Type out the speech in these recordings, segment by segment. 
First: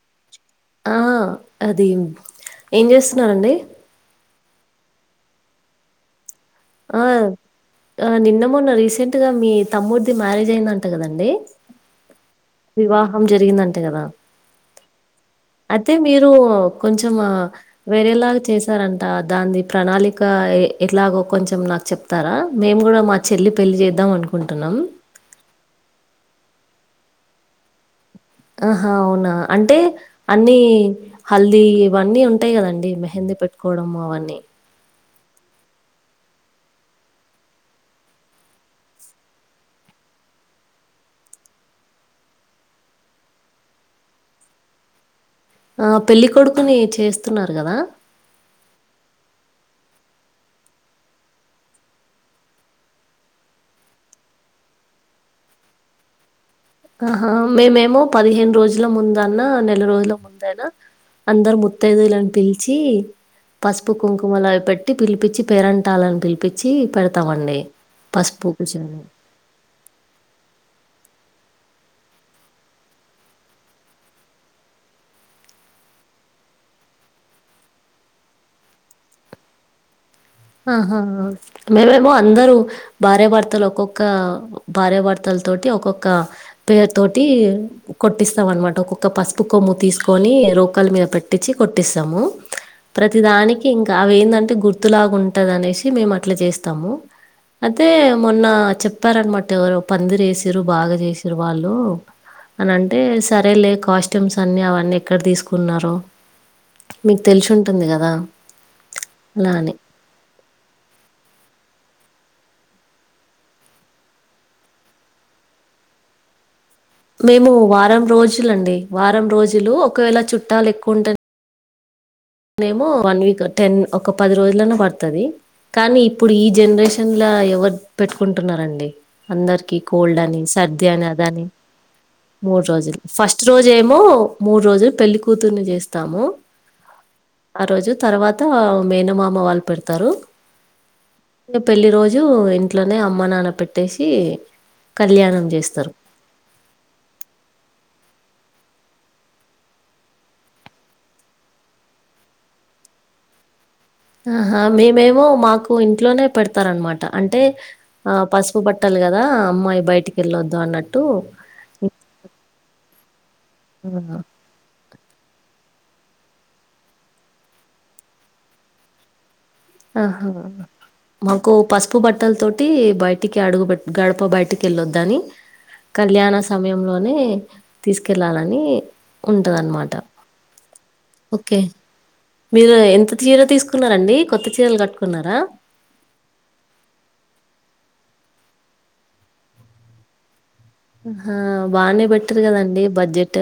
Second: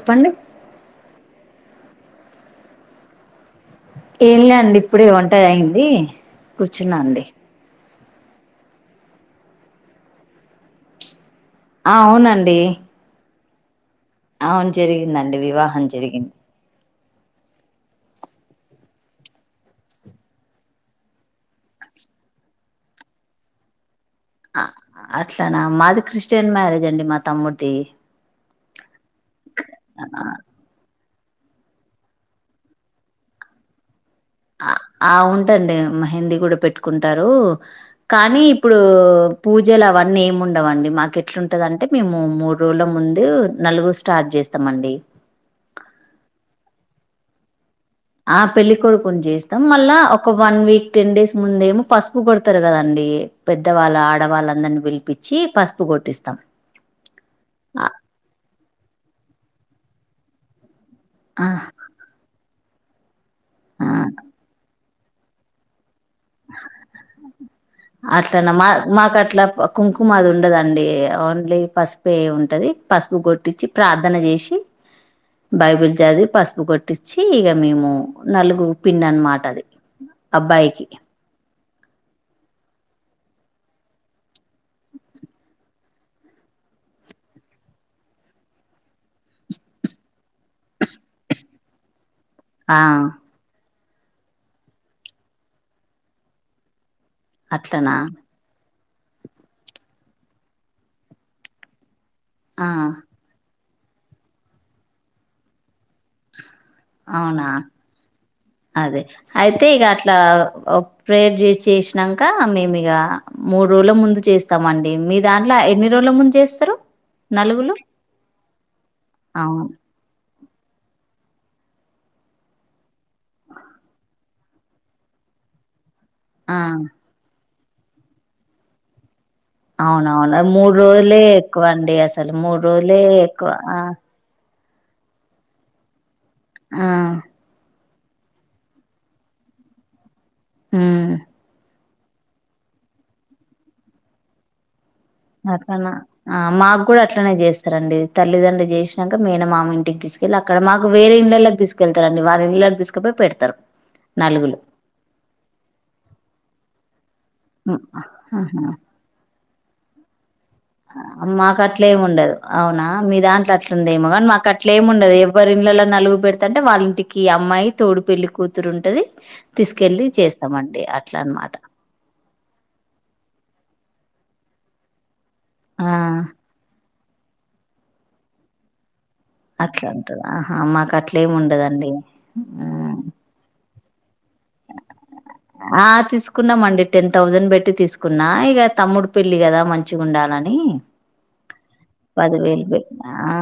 చెప్పండి ఆ అది ఏం చేస్తున్నారండి ఏంలే అండి ఇప్పుడే వంటా అయ్యింది కూర్చున్నా ఆ! అండి ఆ నిన్న మొన్న రీసెంట్ గా మీ తమ్ముడ్ ది మ్యారేజ్ అయిందంట కదండి ఆ అవునండి కదా అవును జరిగిందండి వివాహం అయితే మీరు జరిగింది కొంచం వేరేలాగా చేసారంట దంది ప్రణాళిక ఎట్లాగ కొంచెం నాకు చెప్తారా మేము కూడా మా చెల్లి పెళ్లి చే అట్లానా మాది క్రిస్టియన్ మ్యారేజ్ అండి మా తమ్ముడిది ఆహా అవునా అంటే ఆ అన్ని హల్దీ ఇవన్నీ ఉంటాయి కదండి మెహందీ పెట్టుకోవడము అవన్నీ ఆ ఆ ఉంటండి మహందీ కూడా పెట్టుకుంటారు కానీ ఇప్పుడు పూజలు అవన్నీ ఏమి ఉండవండి మాకు ఎట్లుంటదంటే మేము మూడు రోజుల ముందు నలుగు స్టార్ట్ చేస్తామండి ఆ పెళ్ళికొడుకుని చేస్తున్నారు కదా ఆ పెళ్ళికొడుకుని చేస్తాం మళ్ళా ఒక వన్ వీక్ టెన్ డేస్ ముందేమో పసుపు కొడతారు కదండి పెద్దవాళ్ళు ఆడవాళ్ళందరిని పిలిపించి పసుపు కొట్టిస్తాం ఆహా ఆ మేమేమో పదిహేను రోజుల ముందన్న నెల రోజుల ముందన ఆ అందరు ముత్తదులను పిలిచి ఆ, పసుపు కుంకుమలు అవి పె టి పిలిపించి పేరంటాలని పిలిపించి పెడతామండి అట్లన పసుపు మా కుంచము. మాకు అట్ల కుంకుమ అది ఉండదండి ఓన్ లో పసుపే ఉంటది పసుపు కొట్టించి ప్రార్థన చేసి బైబిల్ చదివి పసుపు కొట్టిచ్చి ఇగ మేము నలుగు పిండి అన్నమాట అది అబ్బాయికి ఆహా మేమేమో అందరు భార్యభర్తలు ఒక్కొక్క భార్యభర్తల తోటి ఒక్కొక్క పేరు తోటి కొట్టిస్తాం అనమాట ఒక్కొక్క పసుపు కొమ్ము తీసుకు కొని రోకల మీద పెట్టిచ్చి కొట్టిస్తాము ఆ ప్రతి దానికి ఇంకా అవి ఏందంటే గుర్తులాగా ఉంటది అనేసి మేము అట్లా చేస్తాము అదే అట్లనా మొన్న చెప్ ప్పారనమాట ఎవరు పందిరేసిరు బాగా చేసిరు వాళ్ళు ఆ అనింటే సరేలే కాస్ట్యూమ్స్ అన్ని అవన్నీ ఎక్కడ తీసుకున్నారు అవునా అదే అలా అయితే అని. ఇగ అట్లా ఆ ప్రేయర్ చేసేసినాంక మేము ఇగ మూడు రోజుల ముందు చేస్తామండి మీ దాంట్లో ఎన్ని రోజుల ముందు చేస్తరు మేము వారం రోజులండి వారం అవును రోజులు ఒకవేళ చుట్టాలు ఎక్కువ ఉంటే నేమో వన్ వీక్ టెన్ ఒక పది రోజులన్న పడుతది కానీ ఇప్పుడు ఈ ఆ జనరేషన్ లో ఎవరు పెట్టుకుంటున్నారండి అందరికి గోల్డ్ అవునవును అని మూడు సర్ది అని రోజులే అదని ఎక్కువ అండి అసలు మూడు రోజులే రోజులు ఫస్ట్ ఎక్కువ రోజు ఆ ఏమో మూడు రోజులు పెళ్ళికూతుర్ని చేస్తాము ఆ ఆ రోజు తర్వాత మేనమామ వాళ్ళు పెడతారు ఉమ్ ఇంగ పెళ్లి రోజు రోజు ఇంట్లోనే అమ్మ నాన్న పెట్టేసి కళ్యాణం అట్లనా చేస్తారు. ఆ మాకు కూడా అట్లనే చేస్తారండి తల్లిదండ్రు చేసినాక మేనమామ ఇంటికి తీసుకెళ్లి అక్కడ మాకు వేరే ఇళ్ళలోకి తీసుకెళ్తారండి వారి ఇళ్ళలోకి తీసుకపోయి పెడతారు నలుగులు ఆహా మేమేమో మాకు ఇంట్లోనే పెడతారనమాట అంటే ఉమ్, ఆ పసుపు ఆహా బట్టలు కదా అమ్మాయి బయటికెళ్ళొద్ ఆ మాకు అట్లేముండదు అవునా మీ దాంట్లో అట్లుందేమో కాని మాకు అట్లేముం డదు ఎవరి ఇళ్లలా నలుగు పెడతంటే వాళ్ళ ఇంటికి అమ్మాయి తోడు పెళ్లి కూతురు ఉంటది తీసుకెళ్ళి ఆహా చేస్తామండి అట్లా మాకు అనమాట పసుపు బట్టల తోటి బయటికి అడుగు పె గడప ప బయటికి వెళ్ళొద్దని ఆ కళ్యాణ సమయంలోనే తీసుకెళ్ళాలని అట్లా ఉంటదనమాట. ఉంటది ఆహా మాకు అట్లేమి ఓకే. ఉండదండి మీరు ఎంత చీర తీసుకున్నారండి కొత్త చీరలు కట్టుకున్నారా? ఆ తీసుకున్నాంమండి టెన్ థౌజండ్ పెట్టి తీసుకు కున్నా ఇగ తమ్ముడు పెళ్లి కదా మంచిగా ఉండాలని ఆ బానే పెట్టారు పదివేలు కదండి పెట్టిన ఆ బడ్జెట్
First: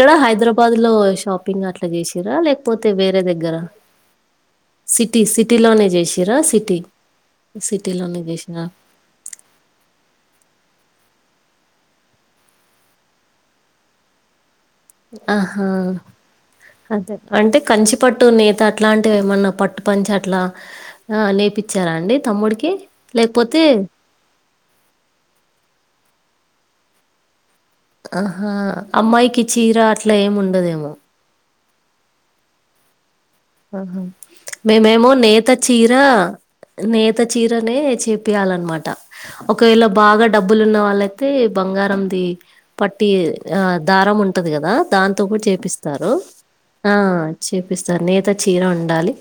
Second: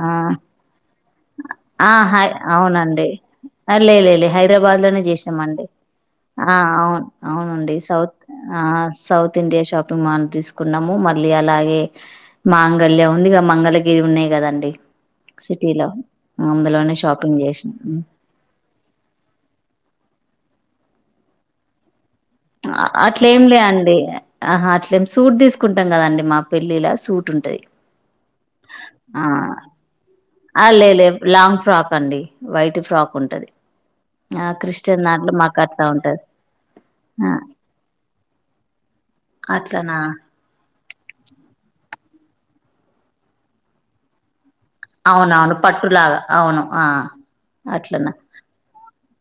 ఆ హైదరాబాద్ లో వైష్ షాపింగ్ అట్లా ఆ హై చేసిరా లేకపోతే అవునండి వేరే దగ్గర ఆ, లే లే లే హైదరాబాద్ లోనే సిటీ సిటీ చేసామండి లోనే చేసిరా ఆ సిటీ అవును అవునండి సౌత్ సిటీలోనే చేసినా ఆ సౌత్ ఇండియా షాపింగ్ మాల్ తీసుకున్నాం మళ్ళీ అలాగే మాంగళ్యా ఉంది ఇక మంగళగిరి ఉన్నాయి కదండి ఆహా సిటీలో అందులోనే అదే షాపింగ్ అంటే చేసినాం కంచి ఉమ్. పట్టు నేత అట్లాంటివి ఏమన్నా పట్టు పంచి అట్లా ఆ నేపిచ్చారా అండి తమ్ముడికి అట్లేం లే లేకపోతే అండి ఆహా అట్లేం సూట్ తీసుకుంటాం కదండి మా పెళ్లిలా సూట్ ఉంటది ఆహా ఆ అమ్మాయికి చీర అట్లా ఏమి ఆ, లే ఉండదేమో లే లాంగ్ ఫ్రాక్ అండి వైట్ ఫ్రాక్ ఉంట ఆహా మేమేమో నేత మాకు అట్లా చీరా ఉంటది నేత ఆ చీరనే చెపియాలన్నమాట ఒకవేళ అట్లనా బాగా డబ్బులు ఉన్న వాళ్ళయితే బంగారం ది పట్టి ఆ దారం ఉంట ఉంటది కదా దాంతో కూడా అవునవును చేపిస్తారు పట్టులాగా అవును ఆ చేపిస్తారు అట్లనా నేతా చీర ఉండాలి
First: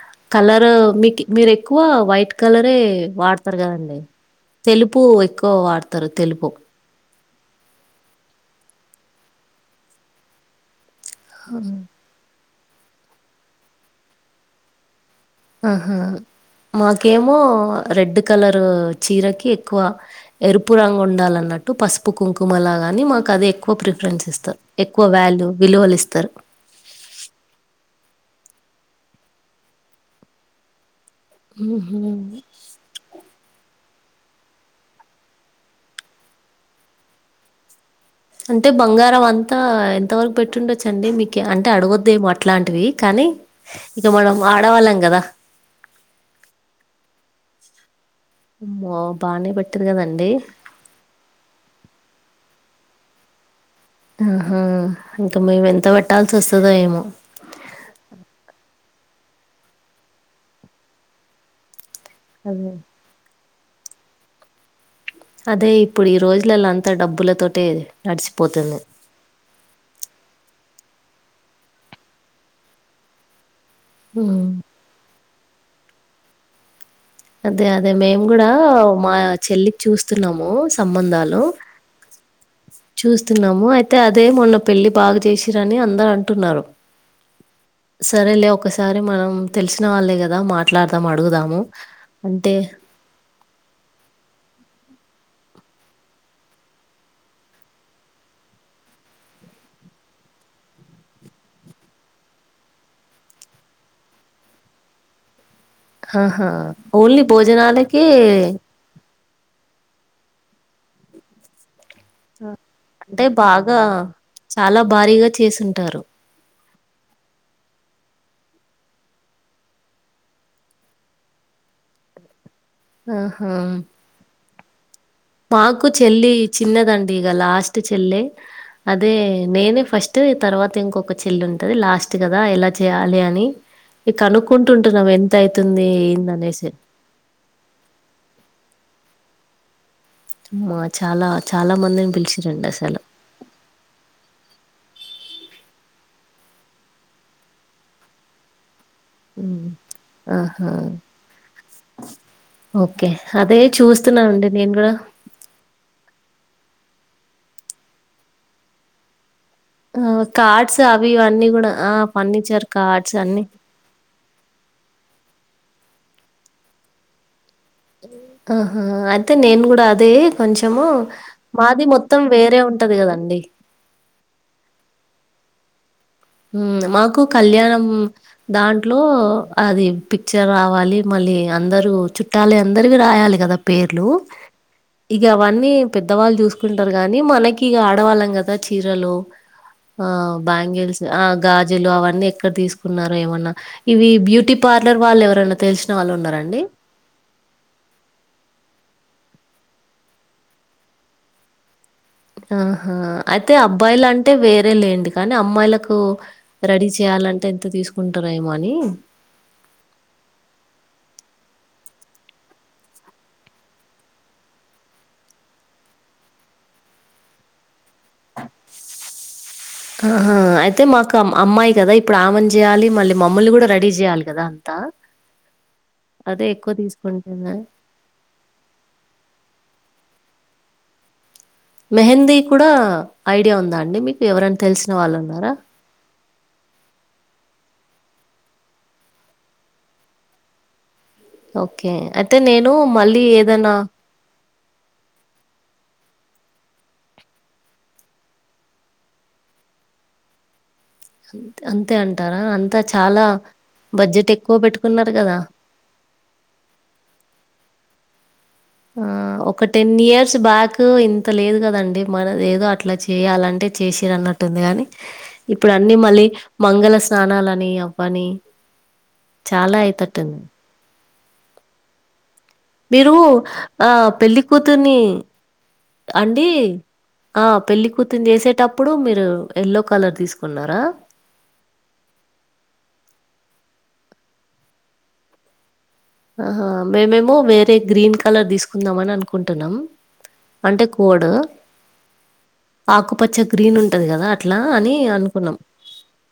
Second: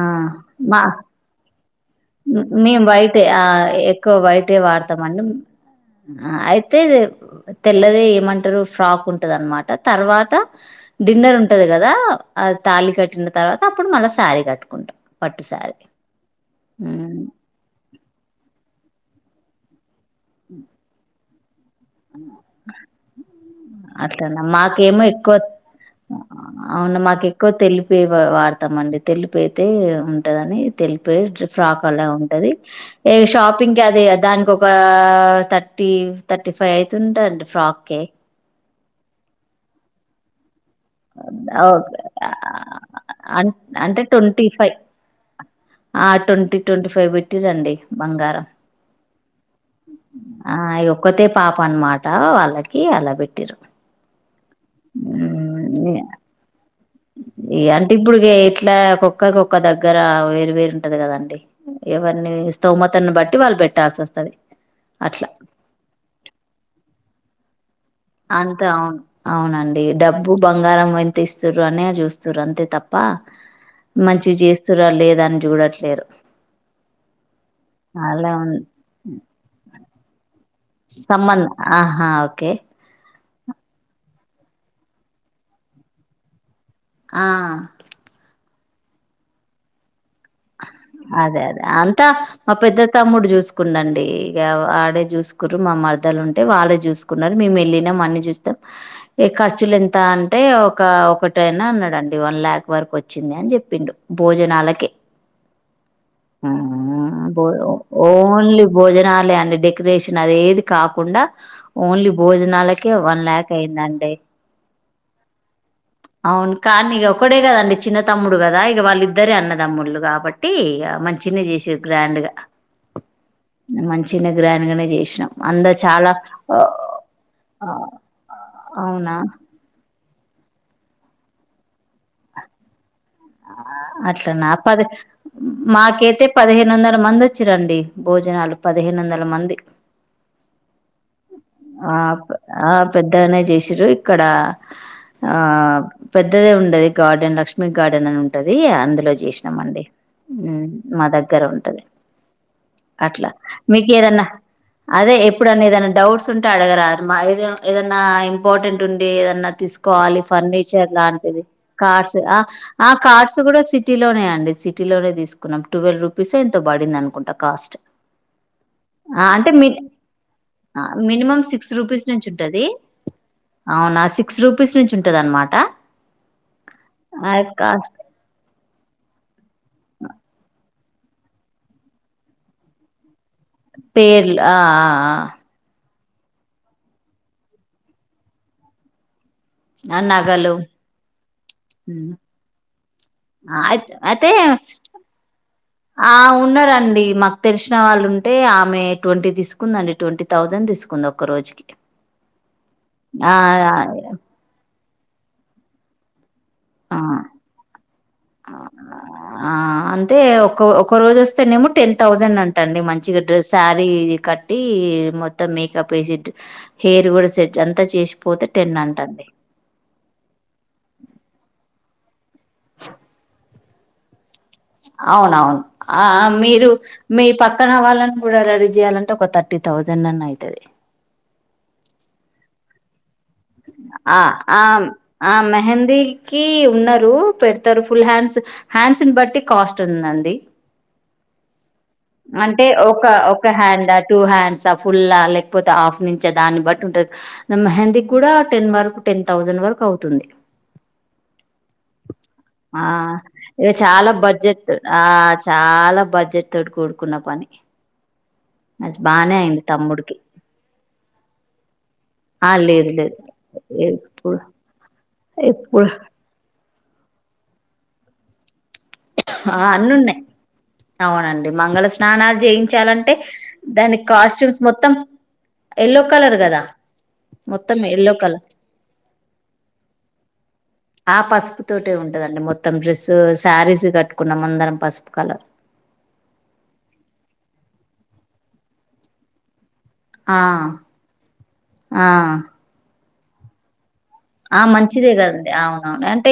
ఆ కలర్ మా మీకు మీరు ఎక్కువ వైట్ హ్మ్. కలరే మేము వైటే ఆ వాడతారు కదండి ఎక్కువ వైటే తెలుపు ఎక్కువ వాడతారు తెలుపు తెలుపు తెల్లదే ఏమంటారు ఫ్రాక్ ఉంటది అన్నమాట తర్వాత డిన్నర్ ఉంటది కదా ఆ తాళి కట్టిన తర్వాత అప్పుడు మళ్ళా శారీ కట్టుకుంటాం పట్టు శారీ ఆహా హ్మ్. మాకేమో రెడ్ కలర్ చీరకి ఎక్కువ ఎరుపు రంగు ఉండాలన్నట్టు పసుపు కుంకుమలా గాని మాకు అదే అట్లాన్న మాకేమో ఎక్కువ విలువలిస్తారు. అవునా మాకు ఎక్కువ తెలుపే వాడ తమండి తెలుపు అయితే ఉంటదని తె లుపే ఫ్రాక్ అలా ఉంటది ఇక షాపింగ్ అదే దానికి ఒక థర్టీ థర్టీ ఫైవ్ అయితు ఉంటందండి ఫ్రాక్ కే అంటే బంగారం అంతా ఎంత వరకు పెట్టుండొచ్చ సది మీకు అంటే ఓకే అడగోదేమో అట్లాంటివి కానీ అం అంటే ఇక మనం ట్వంటీ ఫైవ్ ఆడవాళ్ళం కదా ఆ ట్వంటీ ట్వంటీ ఫైవ్ పెట్టి రండి అమ్మె బానే పట్ ఆ ఒక్కతే పాప అన్నమాట వాళ్ళకి అలా పెట్టిరు ఆ ఇంకా మేము ఎంత ఉమ్, పెట్టాల్సి వస్తుందో ఏమో అంటే ఇప్పుడు ఇట్లా ఒక్కరికొక్క దగ్గర వేరు వేరు ఉంటది కదండి ఎవరిని అదే. స్థౌమతను బట్టి వాళ్ళు పెట్టాల్సి వస్తది అట్లా అదే ఇప్పుడు ఈ రోజులలో అంతా డబ్బుల తోటే అంత అవును అవునండి డబ్బు బంగారం కొన్ని తిస్తారు అని అ చూస్తారు అంతే తప్ప మంచి హ్మ్. చేస్తారా లేదని చూడట్లేరు అదే అదే మేము అలా కూడా మా చెల్లికి చూస్తున్నాము సంబధ సంబంధాలు ఆహా ఓకే చూస్తున్నాము అయితే అదే మొన్న పెళ్ళి బాగా చేసిరని అందరు అంటున్నారు ఆ సరేలే ఒకసారి మనం తెలిసిన వాళ్ళే కదా మాట్లాడదాం అదే అడుగుదాము అదే అంతా మా అంటే పెద్ద తమ్ముడు చూసుకుండండి ఇక వాడే చూసుకురు మా మర్దాలు ఉంటే వాళ్ళే చూసుకున్నారు మేము వెళ్ళిన అన్ని చూస్తాం ఖర్చులు ఎంత అంటే ఒక ఒకటైనా అన్నాడండి వన్ ల్యాక్ వరకు వచ్చింది అని చెప్పిండు భోజనాలకి ఆహా ఆ ఓన్లీ బో భోజనాలకి ఓన్లీ భోజనాలయన్ని డెకరేషన్ అదేది కాకుండా ఓన్లీ భోజనాలకే వన్ అంటే ల్యాక్ బాగా అయిందండి చాలా భారీగా చేసుంటారు అవును కానీ ఇక ఒకడే కదండి చిన్న తమ్ముడు కదా ఇక వాళ్ళ ఇద్దర అన్న తమ్ముళలుగా కాబట్టి మంచినే చేసారు గ్రాండ్ గా ఆహా మంచినే గ్రాండ్ గానే చేసి పాకు చెల్లి చిన్నదండి ఈగ ఆ, లాస్ట్ చెల్లె అదే అవునా నేనే ఫస్ట్ టు తర్వాత ఇంకొక చెల్లి ఉంటది లాస్ట్ కదా ఎలా చేయాలి అని ఇగ అట్ల నా పది కనుక్కుంటుంటున్నాం ఎంత అయితుంది మాకైతే ఏందనేసి పదిహేను వందల మంది వచ్చి రండి భోజనాలు పదిహేను వందలు మంది మా చాలా చాలా ఆ మందిని పిలిచిరండి ఆ అసలు పెద్దగానే చేసిర్రు ఇక్కడ ఆ పెద్దదే ఉండది గార్డెన్ లక్ష్మీ గార్డెన్ అని ఉంటది అంద లో చేసినాము ఉమ్. అండి ఉ ఆహా మా దగ్గర ఉంటది ఓకే అట్లా అదే మీకి ఏదన్నా చూస్తున్నానండి నేను కూడా అదే ఎప్పుడన్నా ఏదైనా డౌట్స్ ఉంటే అడగరా మై ఏరియా ఏద ఏదన్నా ఇంపార్టెంట్ ఉండి ఏదన్నా ఆ తీసుకోవాలి కార్డ్స్ ఫర్నిచర్ అవి లాంటివి ఇవన్నీ కూడా ఆ కార్స్ ఫర్నిచర్ ఆ ఆ కార్డ్స్ అన్ని కూడా సిటీ లోనే అండి సిటీలోనే తీసుకున్నాం ట్వెల్వ్ రుపీస్ ఓ ఎంతో పడింది అనుకుంటా కాస్ట్ ఆహా అయితే అంటే నేను మి కూడా అదే కొంచము మినిమం సిక్స్ మాది రూపీస్ మొత్తం నుంచి వేరే ఉంటది కదండి అవునా సిక్స్ రూపీస్ నుంచి ఉంటది అన్నమాట ఉ మాకు కళ్యాణం దాంట్లో అది పిక్చర్ రావాలి మళ్ళీ అందరుూ చుట్టాలి అందరివి రాయాలి కదా పేర్లు ఇగ అవన్నీ పెద్దవాళ్ళు చూసుకుంటారు గాని మనకి ఆడవాళ్ళం కదా చీరలు ఆ బ్యాంగిల్స్ ఆ గాజులు అవన్నీ ఎక్కడ తీసు కున్నారూ ఏమన్నా ఇవి అయితే బ్యూటీ పార్లర్ వాళ్ళు ఎవరన్నా తెలిసిన వాళ్ళు ఆ ఉన్నారంండి ఉన్నారండి మాకు తెలిసిన వాళ్ళు ఉంటే ఆమె ట్వంటీ తీసుకుందండి ట్వంటీ థౌజండ్ తీసుకుంది ఒక్క రోజుకి ఆహా ఆ అయితే అబ్బాయిలు అంటే వేరే లేండి కానీ అమ్మాయిలకు రెడీ ఆ చేయ్యాలంటే ఎంత తీసుకుంటారేమో అని ఆ అంటే ఒక ఒక రోజు వస్తేనేమో టెన్ థౌజండ్ అంటండి మంచిగా డ్రెస్ శారీ కట్టి టి మొత్తం మేకప్ డా వేసి హెయిర్ కూడా సెట్ అంతా చేసిపోతే టెన్ అంటండి ఆహా అయితే మాకు అమ్మాయి కదా ఇప్పుడు ఆమన్ చేయాలి మళ్ళీ మమ్మల్ని కూడా రెడీ చేయాలి అవునవును ఆ అదే మీరు ఎక్కువ మీ తీసుకుంటుందా? పక్కన వాళ్ళని కూడా రెడీ చేయాలంటే ఒక థర్టీ థౌసండ్ నన్ అయితది మెహందీ కూడా ఐడియా ఉందా అండి ఆ మీకు ఎవరైనా తెలిసిన వాళ్ళు ఉన్నారా కి ఉన్నారు పెడతారు ఫుల్ హ్యాండ్స్ హ్యాండ్స్ ని బట్టి కాస్ట్ ఉందిండి ఓకే. అయితే మంటే నేను ఒక మళ్ళీ ఒక ఏదైనా హ్యాండ్ టూ హ్యాండ్స్ స ఫుల్ లేకపోతే హఫ్ నుంచ దాన్ని బట్టి ఉంటంది మెహందీ కూడా టెన్ వరకు టెన్ తౌసండ్ వరకు అవుతుంది అంతే అంటారా అంతా ఆ చాలా ఇక చాలా బడ్జెట్ ఎక్కువ ఆ పెట్టుకున్నారు కదా చాలా బడ్జెట్ తోటి కూడుకున్న పని అది ఆ బానే అయింది ఒక టెన్ తమ్ముడికి ఇయర్స్ బ్యాక్ ఇంత లేదు కదండి మన ఆ ఏదో లేదు అట్లా లేదు చేయాలంటే చేసేది ఎప్పుడు అన్నట్టుంది గానీ ఇప్పుడు ఎప్పుడు అన్నీ మళ్ళీ మంగళ స్నానాలని అవ్వని ఆ! చాలా అన్నున్నాయి అయితట్టుంది అవునండి మంగళ స్నానాలు చేయించాలంటే మీరు ఆ దాని పెళ్లి కాస్ట్యూమ్స్ మొత్తం కూతుర్ని యల్లో కలర్ అండి కదా ఆ మొత్తం పెళ్లి ఎల్లో కూతుర్ని కలర్ చేసేటప్పుడు మీరు యెల్లో కలర్ తీసుకున్నారా? ఆ పసుపు తోటే ఉంటదండి మొత్తం డ్రెస్సు శారీస్ కట్టుకున్నాం అందరం పసుపు కలర్ ఆహా మేమేమో వేరే గ్రీన్ కలర్ తీసుకుందాంమని అనుకుంటున్నాం. ఆ అంటే కోడ్ ఆ ఆకుపచ్చ గ్రీన్ ఉంట ఆ మంచిదే కదండి అవునవును అంటే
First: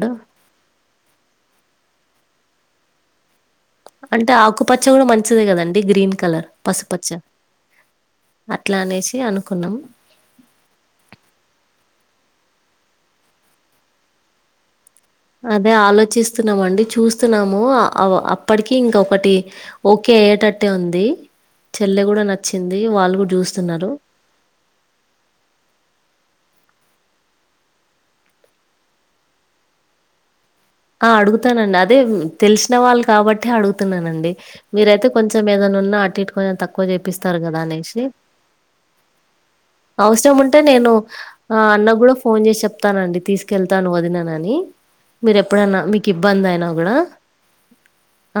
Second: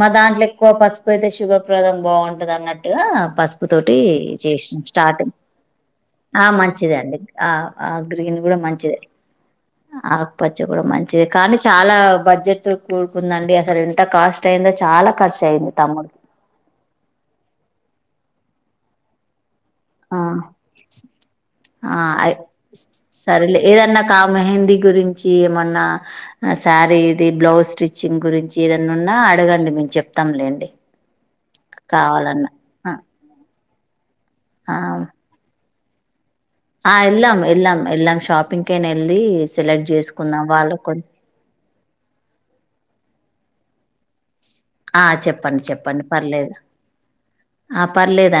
మా దాంట్లో ఎక్కువ పసుపోయితే శుభప్రదం బాగుంటది అన్నట్టు ట్టుగా పసుప్ పూ తోటి అంటే చేసినాం ఆకుపచ్చ కూడా స్టార్టింగ్ మంచిదే కదండి గ్రీన్ ఆ కలర్ మంచిది అండి ఆ ఆ గ్రీన్ కూడా ఇట్లా మంచిదే అనేసి అనుకున్నా ఆకుపచ్చ కూడా మంచిది కానీ చాలా బడ్జెట్ తో కూడుకుందండి అసలు ఎంత కాస్ట్ అయిందొ అదే ఆలోచిస్తున్నామ అండి చూస్తున్నాము అప్పటికి ఇంక ఒకటి ఓకే ఐయేటట్టే ఉంది ఆ చెల్లె కూడా నచ్చింది వాళ్ళు కూడా సరేలే చూస్తున్నారు ఏదన్నా కా మెహందీ గురించి ఏమన్నా శారీ ఇది బ్లౌజ్ స్టిచ్చింగ్ గురించి ఏదైన్నా ఉన్నా అడగండి మేము చెప్తాంలేండి ఆ అడుగుతానండి అదే కావాలన్నా తెలిసిన ఆ వాళ్ళు కాబట్టి అడుగుతున్నానండి ఆ మీరయితే కొంచెం ఏమనా ఉన్నా అటు ఇటు కొంచెం తక్కువ ఆ చేపిస్తారు ఎల్లాం కదా ఎల్లాం అనేసి ఎల్లాం షాపింగ్ కైనా వెళ్ళి సెలెక్ట్ అవసరం చేసుకుందాం ఉంటే వాళ్ళు నేను కొంచెం ఆ అన్న కూడా ఫోన్ చేసి చెప్తానండి తీసుకెళ్తాను వదిననని ఆ మీరు చెప్పండి ఎప్పుడన్నా చెప్పండి మీకు ఇబ్బంది పర్లేదు అయినా కూడా ఆ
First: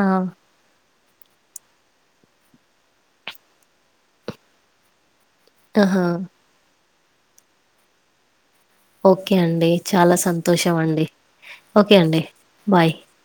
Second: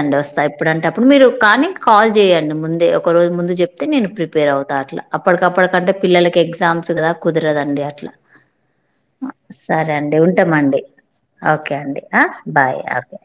ఆ ఒస్తా ఎప్పుడంటే అప్పుడు మీరు కానీ కాల్ చేయండి ముందే ఒకరోజు ముందు చెప్తే నేను ప్రిపేర్ అవుతా అట్లా అప్పటికప్పటికంటే ఆహా పిల్లలకి ఎగ్జామ్స్ కదా కుదరదండి అట్లా ఓకే అండి సరే చాలా అండి సంతోషం ఉంటామండి అండి ఓకే అండి బాయ్ ఓకే